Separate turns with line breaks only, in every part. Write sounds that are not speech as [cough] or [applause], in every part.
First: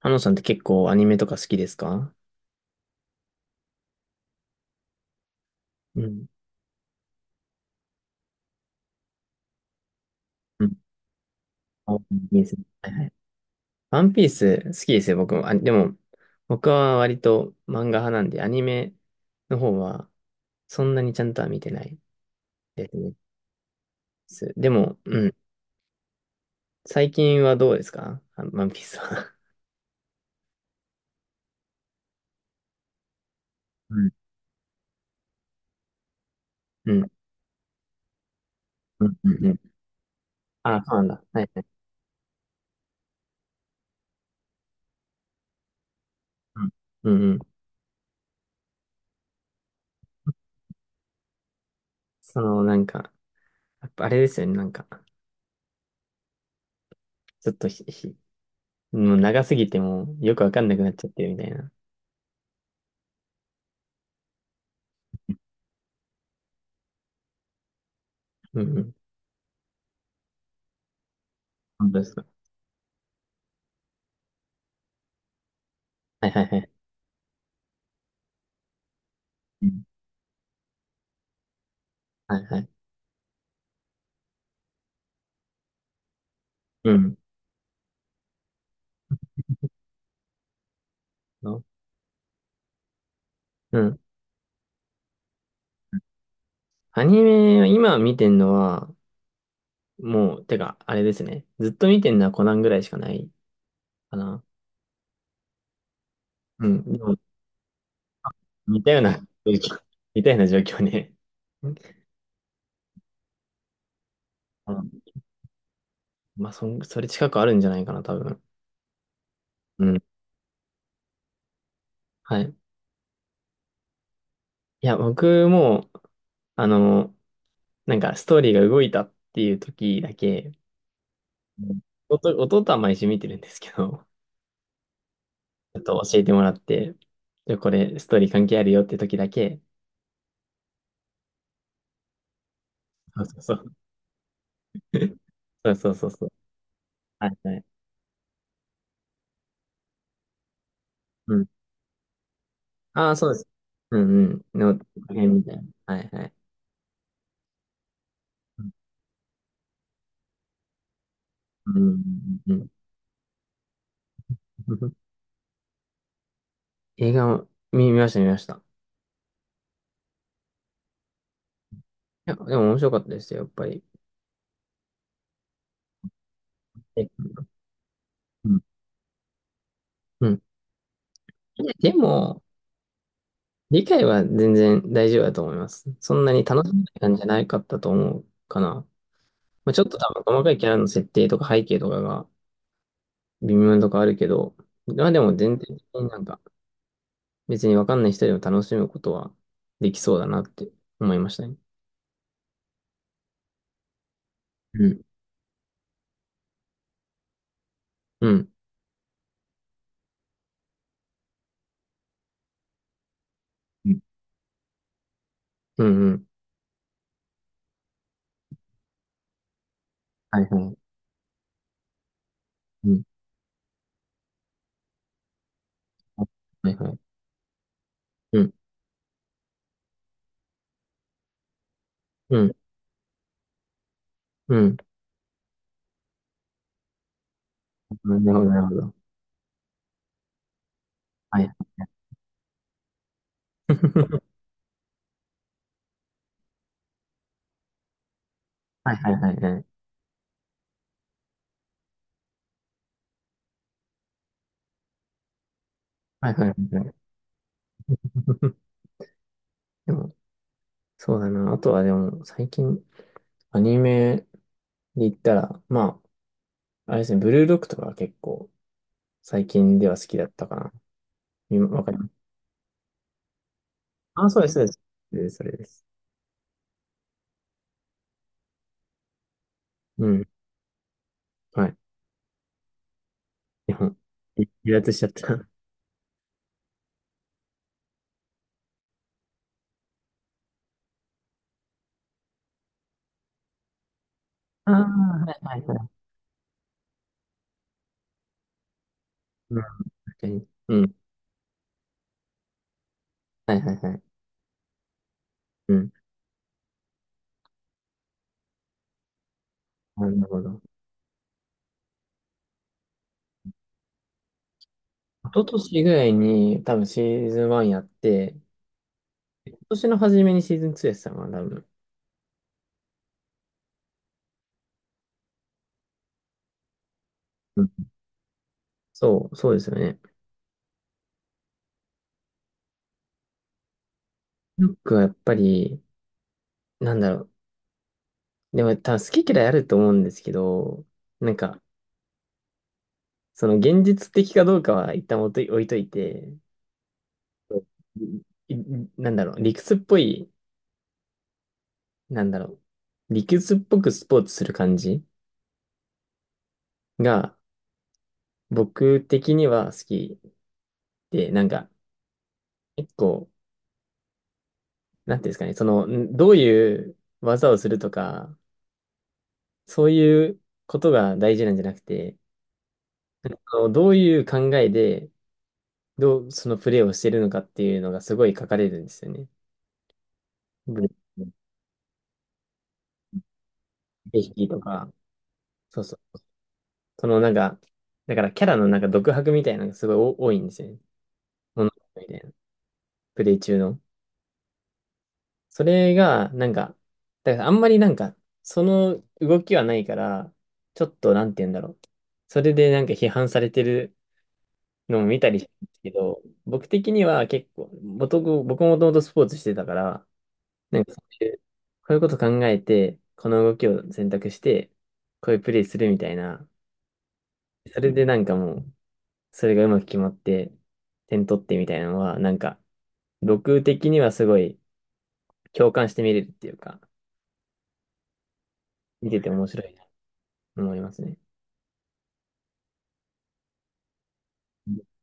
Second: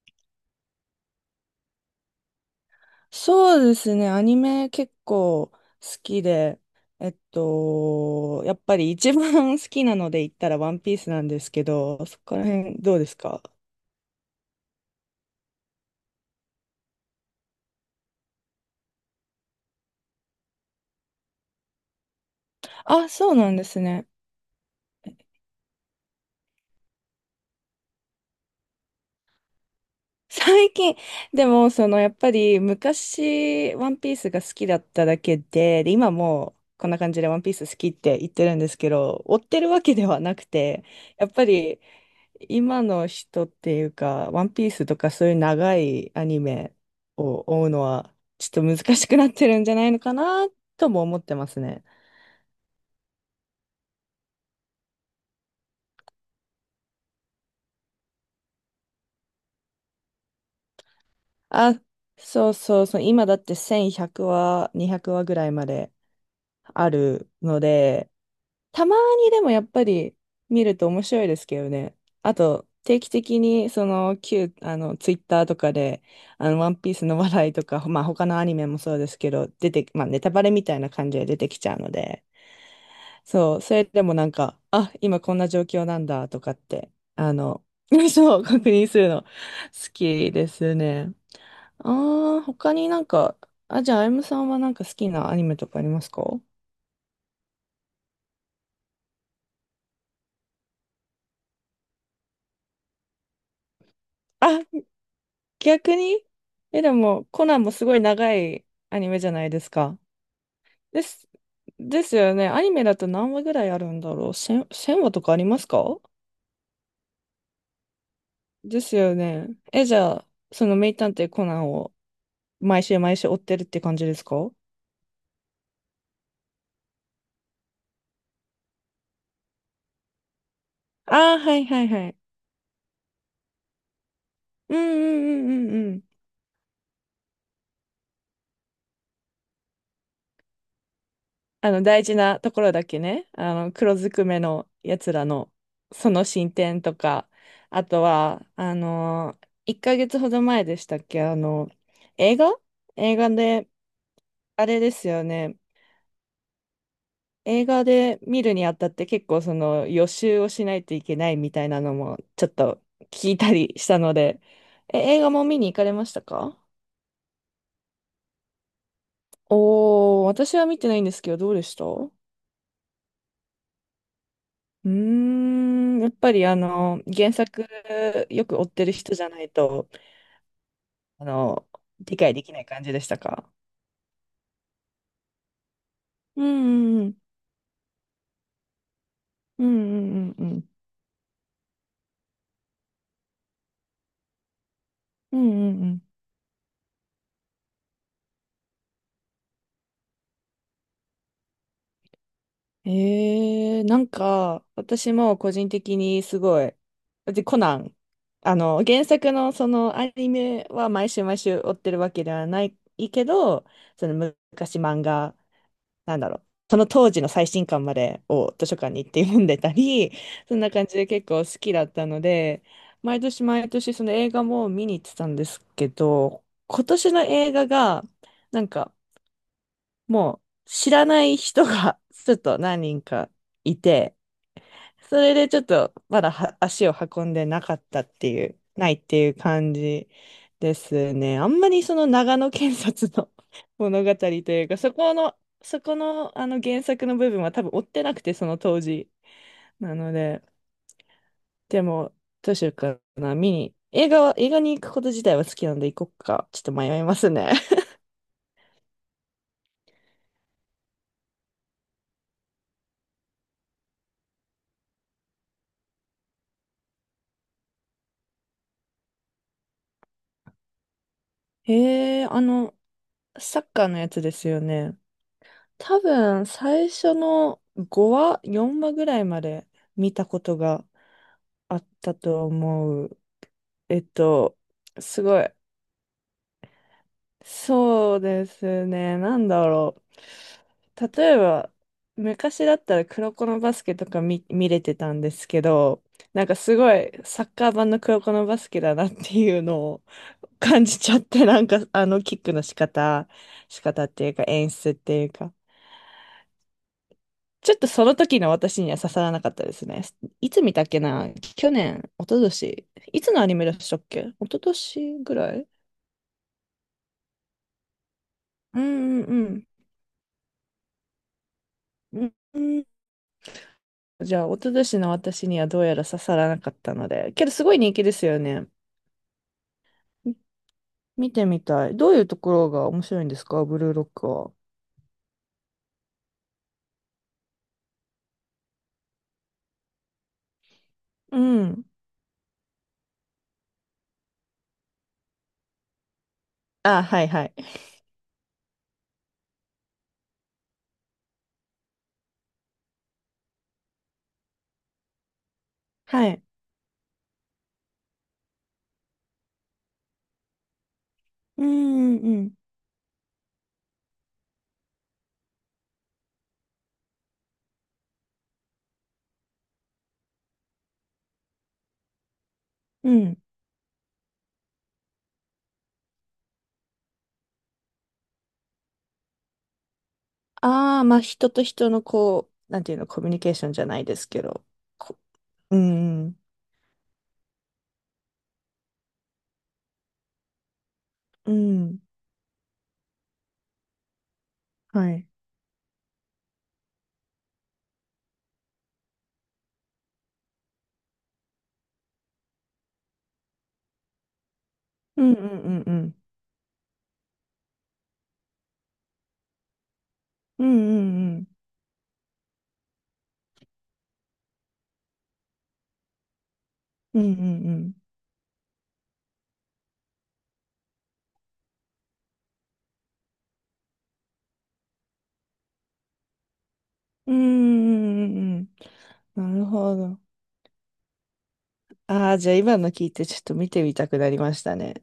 ハノさんって結構アニメとか好きですか？
そうですね、アニメ結構好
う
き
ん。
で、やっぱり一番 [laughs] 好きなので言ったら
う
ワ
ん。
ンピースなんですけ
あワン
ど、そこ
ピー
ら
ス。
辺
はい
どう
は
で
い。
すか？
ワンピース好きですよ、僕も。あ、でも、僕は割と漫画派なんで、アニメの方はそんなにちゃんとは見てないです
あ、
ね。
そうなんですね。
でも、うん。最近はどうですかあワンピースは？
最近、でも、その、やっぱり昔、ワ
う
ン
ん。
ピースが好きだっただけで、で、今もうこん
う
な
ん。
感じでワンピース好きって言ってるんですけ
うん。
ど、
う
追っ
んう
て
ん。
るわけではなく
あ、
て、
そうなんだ。
やっ
は
ぱ
いはい。
り、今の人っていうか、ワンピースとかそういう長いアニ
うん。
メ
うんう
を
ん。
追うのは、ちょっと難しくなってるんじゃないのかなとも思ってますね。
その、なんか、やっぱあれですよね、なんか、ちょっともう長すぎてもうよくわかんなくなっちゃってるみたいな。
あ、そうそうそう、今だって1100話、200話ぐらいまであるので、
うんう
た
ん。
まにでもやっぱり見ると面白いですけど
本
ね。
当です。
あと、定期的にその旧、ツイッターとかで、
はいはいは
ワ
い。
ンピースの話題とか、まあ他のアニメもそうですけど、
う
出
ん。
て、まあネタバレみたいな感じで出てきちゃうので、
はいはい。
そう、それでもなんか、あ、今こんな状況なんだとかって、
うん。
[laughs] そう、確認するの好きですね。
の。
ああ、他になんか、
う
あ、じゃあ、
ん。
あゆむさんはなんか好きなアニメとかありますか？
アニメは今見てんのは、もう、てか、あれですね。ずっと見てんのはコナンぐらいしかないかな。
あ、逆に。
う
え、
ん。
で
でも、
も、コナンもすごい長い
似たよ
ア
う
ニ
な
メ
状
じゃないです
況、
か。
[laughs] 似たような状況
で
ね。
す、
うん。
ですよね。アニメだと何話ぐらいあるんだろう。1000、話とかありますか？
まあ、それ近くあるんじゃないかな、多分。
ですよね。
う
え、じ
ん。
ゃあ、その名探偵コナンを
はい。
毎週毎週追ってるって感じですか？
いや、僕も、あの、なんか、ストーリーが動いたっていう時だけ、
ああ、はい
うん。
はいはい。
弟は毎週見てるんですけど、
うんうんうんう
ちょっ
んう
と
ん。
教えてもらって、じゃあこれ、ストーリー関係あるよって時だけ。
大事なところだけ
そう
ね。
そうそう。
黒ずくめのやつ
[laughs]
らの、
そうそうそう
その
そう。
進展と
は
か、
いはい。
あとは、1ヶ月ほど前でしたっけ、
うん。
映画
ああ、そうです。
で、
うんうん。
あ
の、
れですよ
辺みたい
ね。
な。はいはい。
映画で見る
う
に
ん
あたって結構その予習をしないといけないみたい
う
な
ん
のもちょ
う
っ
ん。うん。
と聞いたりしたので、え、
[laughs]
映画も見に行かれましたか？
映画を見ました見ました。い
おー、私は見てないんですけど、どうでした？
や、でも面白かったですよ、やっぱり。
うーん、やっぱり
え。
原作よ
う
く
ん。
追ってる人じゃないと、
うん。
あ
い
の、
やで
理解
も、
できない感じでしたか？
理解は全然大丈夫だと思います。そんなに
う
楽しめない
んう
感じ
ん
じゃないかったと思うかな。
うん。う
まあ、ちょっと
ん
多
う
分
ん
細
う
か
んう
いキ
ん。
ャラの設定とか背景とかが微妙なとこあるけど、まあでも
うん
全体
う
的
んう
になんか別にわかんない人でも楽しむことはできそうだなって思いましたね。
ん。えー、なんか、
うん。
私も個人的にすごい、で、コナン、
うん。
原作のそのアニメは毎週毎週追ってるわけではないけど、
うん
その昔漫画
うんう
なん
ん。
だろう、その当時の最新刊までを図書館に行って読んでたり、
はい
[laughs] そ
は
んな
い。
感じで結構好きだったので、
うん。
毎年毎年その映画も見に行ってたんですけど、
はい
今
はい。
年の映画が、
うん。
なんかもう知らない人が [laughs] ちょ
う
っ
ん。
と何人かいて、
うん。
それでちょっとまだは足を運んでなかったって
なるほ
い
ど、な
う、
るほ
ない
ど。
っていう感じですね。
は
あ
い
んまりその長野県察の [laughs] 物語というか、そこの、あの原作の部分は多分追ってなくて、その当
はい
時。
はいはいはいはい。
なので、でも、どうしようかな、見に。映画に行くこと自体は好きなんで行こっ
はいはい
か。
は
ちょっと
いはい。
迷いますね。
[laughs] でも、そうだな。あとはでも、最近、アニメで言ったら、まあ、あれですね、ブルーロックとかは結構、最近では好きだったかな。
[laughs]
今わかります。
へえ、サッカーのやつ
あ、
で
そう
す
です、そ
よ
う
ね。
です。それです、
多分、最初の5話、4話ぐらいまで
う
見た
ん。
ことが
は
あ
い。
ったと思う。
日本。
えっと、
離脱しちゃっ
すご
た。
い。そうですね。なんだろう。例えば、昔だったら黒子のバスケとか見
ああ、
れてたんです
はい
け
はいはい。
ど、なんかすごいサッカー版の黒子のバスケだなってい
う
う
ん、確
のを
かに。
[laughs]
う
感
ん。
じちゃって、なんかあのキックの仕方、
はいはいはい。
っていうか演出っていうか、
うん。
ちょっとその時の私には刺さらなかったですね。
なるほ
いつ
ど。
見たっけな去年、一昨年。いつのアニメでしたっけ？一昨年ぐ
一
ら
昨
い。
年ぐらいに多分シーズン1やって、
うんう
今
ん
年の初めにシーズン2やってたのかな、多分。
うん。うん。じゃあ、一昨年の私にはどうやら刺さらなかったので。けど、
う
すごい
ん。
人気ですよね。
そう、そうですよね。
み見てみたい。どういうところが面白いんですかブルーロックは。
ロックはやっぱり、なんだろう。でも多分好き嫌いあると思うんですけど、なん
う
か、
ん。
その現実的かどうかは一旦置いといて、
あ、はいはい。
そういいなんだろう、理屈っぽい、なんだろう、理屈っぽくスポーツする感じ
はい。
が、僕的には好き。で、なん
う
か、
んうん
結構、なんていうんですかね、その、どういう技をするとか、そういうことが大事なんじゃなくて、
うん。うん。
あのどういう考えで、どう、そのプレーをしてるのかっていうのがすごい書かれるんですよね。ブレ
ああ、まあ、人と人のこう、なんていうの、コミュニケーションじゃないです
イ
け
キと
ど。
か、
こう
そうそう。
んうん
そのなんか、だからキャラのなんか独白みたいなのがすごい多いんですよね。
う
物語
ん。
みたいな。プレイ中の。
はい。
それが、なんか、だからあんまりなんか、その動きはないから、ちょっとなんて言うんだろう。それでなんか批判されてるのも見
う
た
んう
りした
ん
ん
う
です
ん
け
うん。
ど、僕的には結構、僕もともとスポーツしてたから、
うん
なんかそ
う
うい
んう
う、こ
ん。
ういうこと考えて、この動きを選択して、こういうプレイするみたいな、
うんうんう
それ
ん。
でなんかもう、それがうまく決まって、点取ってみたいなのは、なんか、僕的にはすごい共感して見れるっていうか、
うんうんうん
見てて
う
面
ん。な
白
る
い。
ほど。
思いますね。
ああ、じゃあ今の聞いてちょっと見てみたくなりました
だ
ね。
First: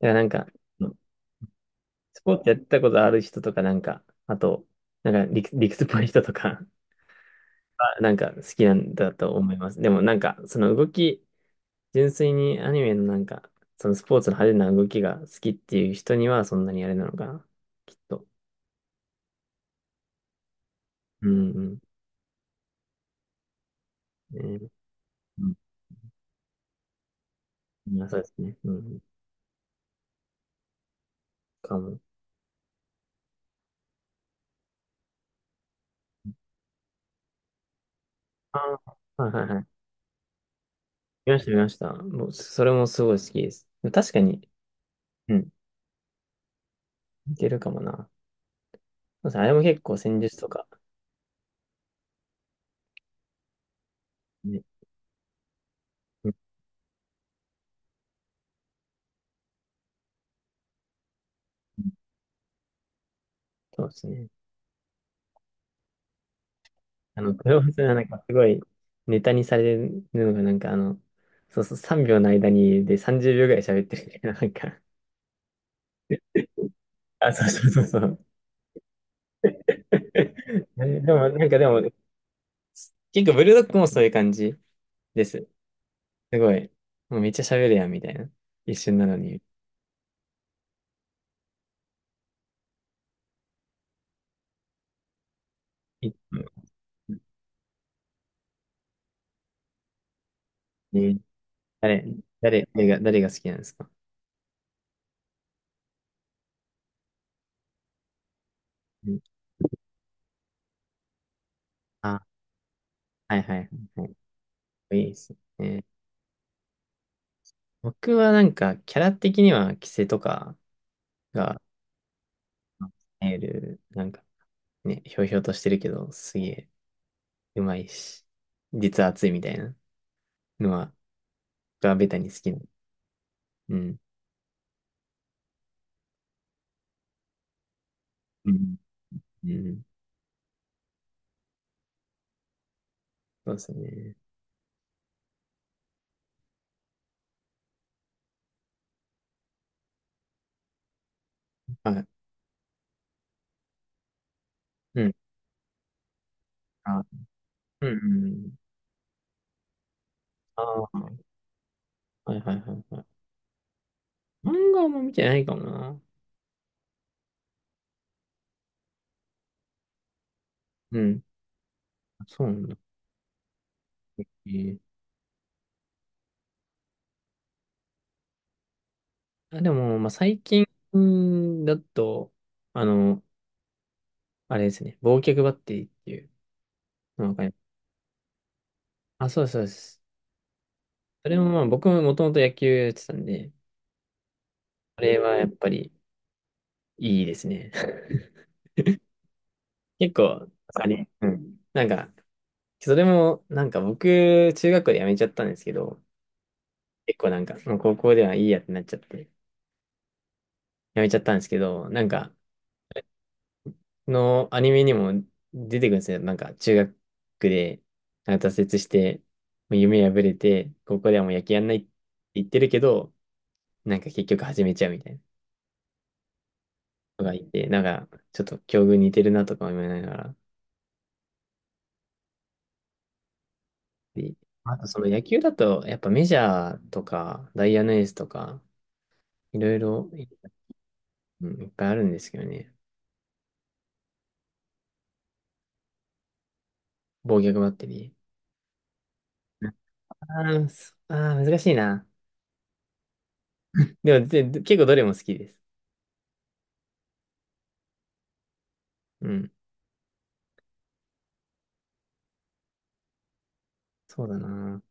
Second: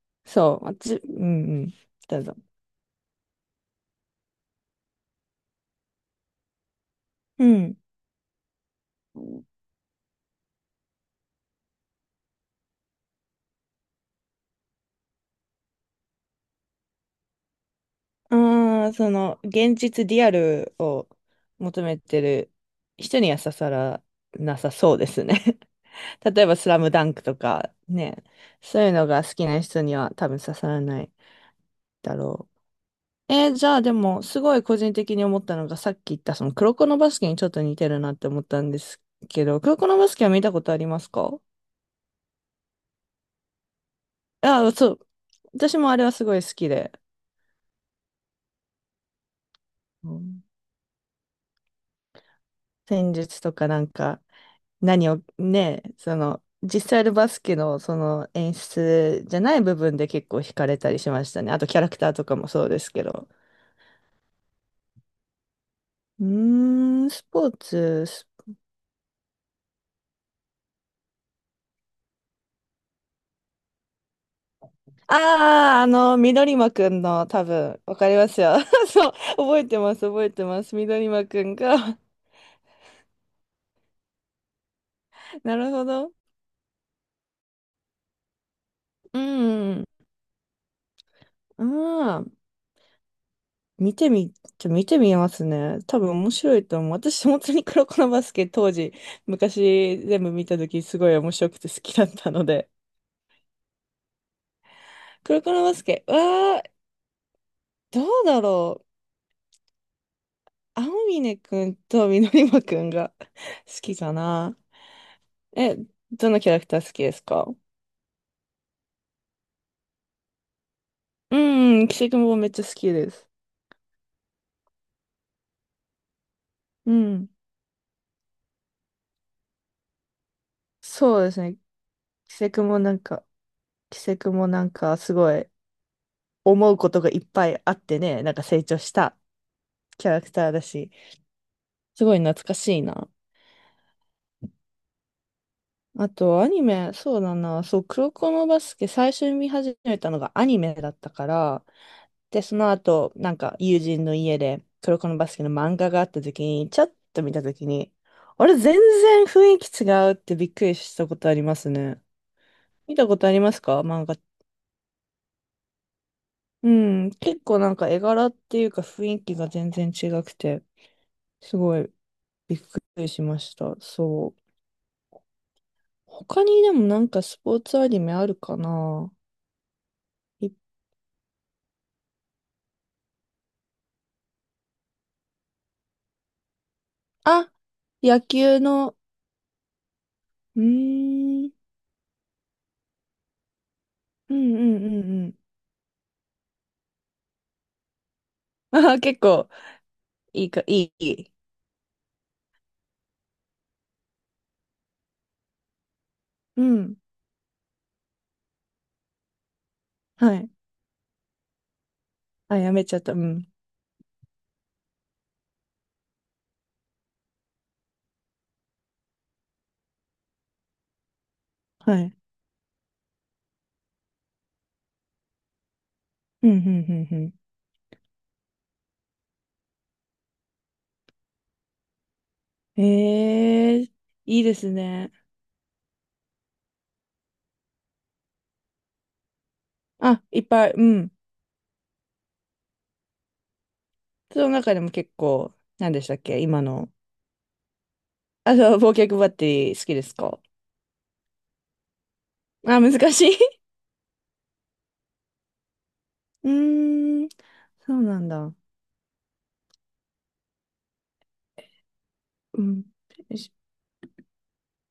からなんか、
そう、私、うんうん、ど
ス
う
ポ
ぞ。
ーツやったことある人とか、なんか、あと、なんか理屈っぽい人とか
うん。
は、なんか好きなんだと思います。でもなんか、その動き、純粋にアニメのなんか、そのスポーツの派手な動きが好きっていう人にはそんなにあれなのかな、きっと。
ああ、その、現実リアルを
うんうん。
求めてる人には刺さらな
ね。
さそうですね。
うん。
[laughs] 例えば、スラムダンクとか
まあそう
ね、
ですね。う
そういう
ん。
のが好きな人には多分刺さらない
かも。
だろう。えーじゃあでも、すごい個人的に思ったのが、さっき言ったその、黒子のバスケにちょっと似てるなって思っ
あ
たんです
あ、はいは
け
い
ど、
はい。
黒子のバスケは見たことあります
見ま
か？
した、見ました。もう、それもすごい好きです。確かに、
あ、そう。
うん。
私もあれはすごい好きで、
似てるかもな。そうですねあれも結構
う
戦術
ん、
とか、
戦術とかなんか、
ね。
何をね、そ
うん。
の、実際のバスケのその演出じゃない部分で結構惹かれたりしましたね。あとキャラクターとかもそうですけど。
そうですね。
うーん、
あ
ス
の、
ポー
豊橋はな
ツ、
んか
ス
すごいネタにされるのがなんかあの、そうそう、3秒の間に30秒ぐらい喋ってるみたいな、なんか。
ああ、緑間くんの
あ、
多
そうそう
分、
そう
わ
そ
かり
う。
ますよ。[laughs] そう、覚えてます、覚えてます。
[laughs]
緑
で
間
も、
く
なん
ん
かでも、
が。
結構ブルドッグもそういう感じで
[laughs]
す。
なるほど。
すごい。もうめっちゃ喋るやん、みたいな。一瞬なの
う
に。
ん、うん。見てみますね。多分
い
面白いと思う。私、本当に黒子のバスケ当時、昔全部見た時
え
すごい
ー。
面白くて好き
誰、
だったので。
誰が好きなんですか？
黒子のバスケ、わー、どうだろう。
うん。
青峰くんと
あ、
緑馬くんが
はいはいは
[laughs] 好き
いは
かな。
い。いいです
え、
ね。
どのキャラクター好きですか？
僕はなんか、キャラ的には、キセとか、
うん、キセクもめっちゃ好きです。
エーなんかね、ひょうひょうとしてるけど、すげえ
うん。
うまいし、実は熱いみたいなのは、
そうですね。
僕はベタに
キ
好
セ
きな。
クもなんか、
うん。
キセクもなんかすごい思うことがいっぱいあってね、なんか
う
成
ん。
長した
うん。
キャラクターだし。すごい懐かしいな。
そうですね。
あと、アニメ、そうだな、そう、黒子のバスケ、最初に見始めたのがアニメだったから、
はい。
で、その後、なんか、友人の家で、黒
う
子
ん。
のバスケの漫画があった時に、ちょっ
あ、
と見た時
うん、
に、
う
あ
ん。
れ、全然雰囲気違うってびっ
あ
くりしたこ
あ、
とありますね。
はいはいはい
見
は
たこ
い。
とありますか漫画？
漫画はあんま見てないかもな。
うん、結構なんか絵柄っていうか雰囲気が全然違くて、
うん。
すごい
そうな
びっ
んだ。
くりしました。
え
そう。
ー
他にでもなんかスポーツアニメあるかな？
あ、でも、まあ、最
い
近だと、あの、あれですね、忘却バッテリーっていうのがわかり
あ、
ます。
野球の、
あ、そうですそうです。
う
それ
ー
も
ん、
まあ、僕ももともと野球やってたんで、
うんうんう
あれ
んう
は
ん。
やっぱり、いいですね。[laughs]
[laughs] あ、結構、
結構、
い
あ
い。
れ、
い
う
い。
ん。なんか、それも、なんか僕、中学校で辞めちゃったんですけど、
うん。
結構なんか、もう高校ではいいやってなっちゃって、辞
はい。
めちゃったんですけど、なんか、
あ、やめちゃった。うん。
のアニメにも出てくるんですよ。なんか、中学で、なんか挫折して、もう夢破れて、高校ではもう野球やんないって
はい。
言ってるけど、なんか結局始めちゃうみたいな
うん、うん、う
のが
ん、
いて、なんか、ちょっと境遇似てるなとか思いながら、
うん。ええー、
で、
いいです
あとその
ね。
野球だと、やっぱメジャーとか、ダイヤのエースとか、いろいろ、
あ、いっぱい、うん。
うん、いっぱいあるんですけどね。
その中でも結構、何でしたっけ今の。
防御バッテリ
あ、そう、忘却バッテ
ー。
リー好きですか？
あーそあー、難しいな。
あ、難しい。
でも、結構どれも好きです。
[laughs] うーん、そうなんだ。
うん。
うん。
そうだな。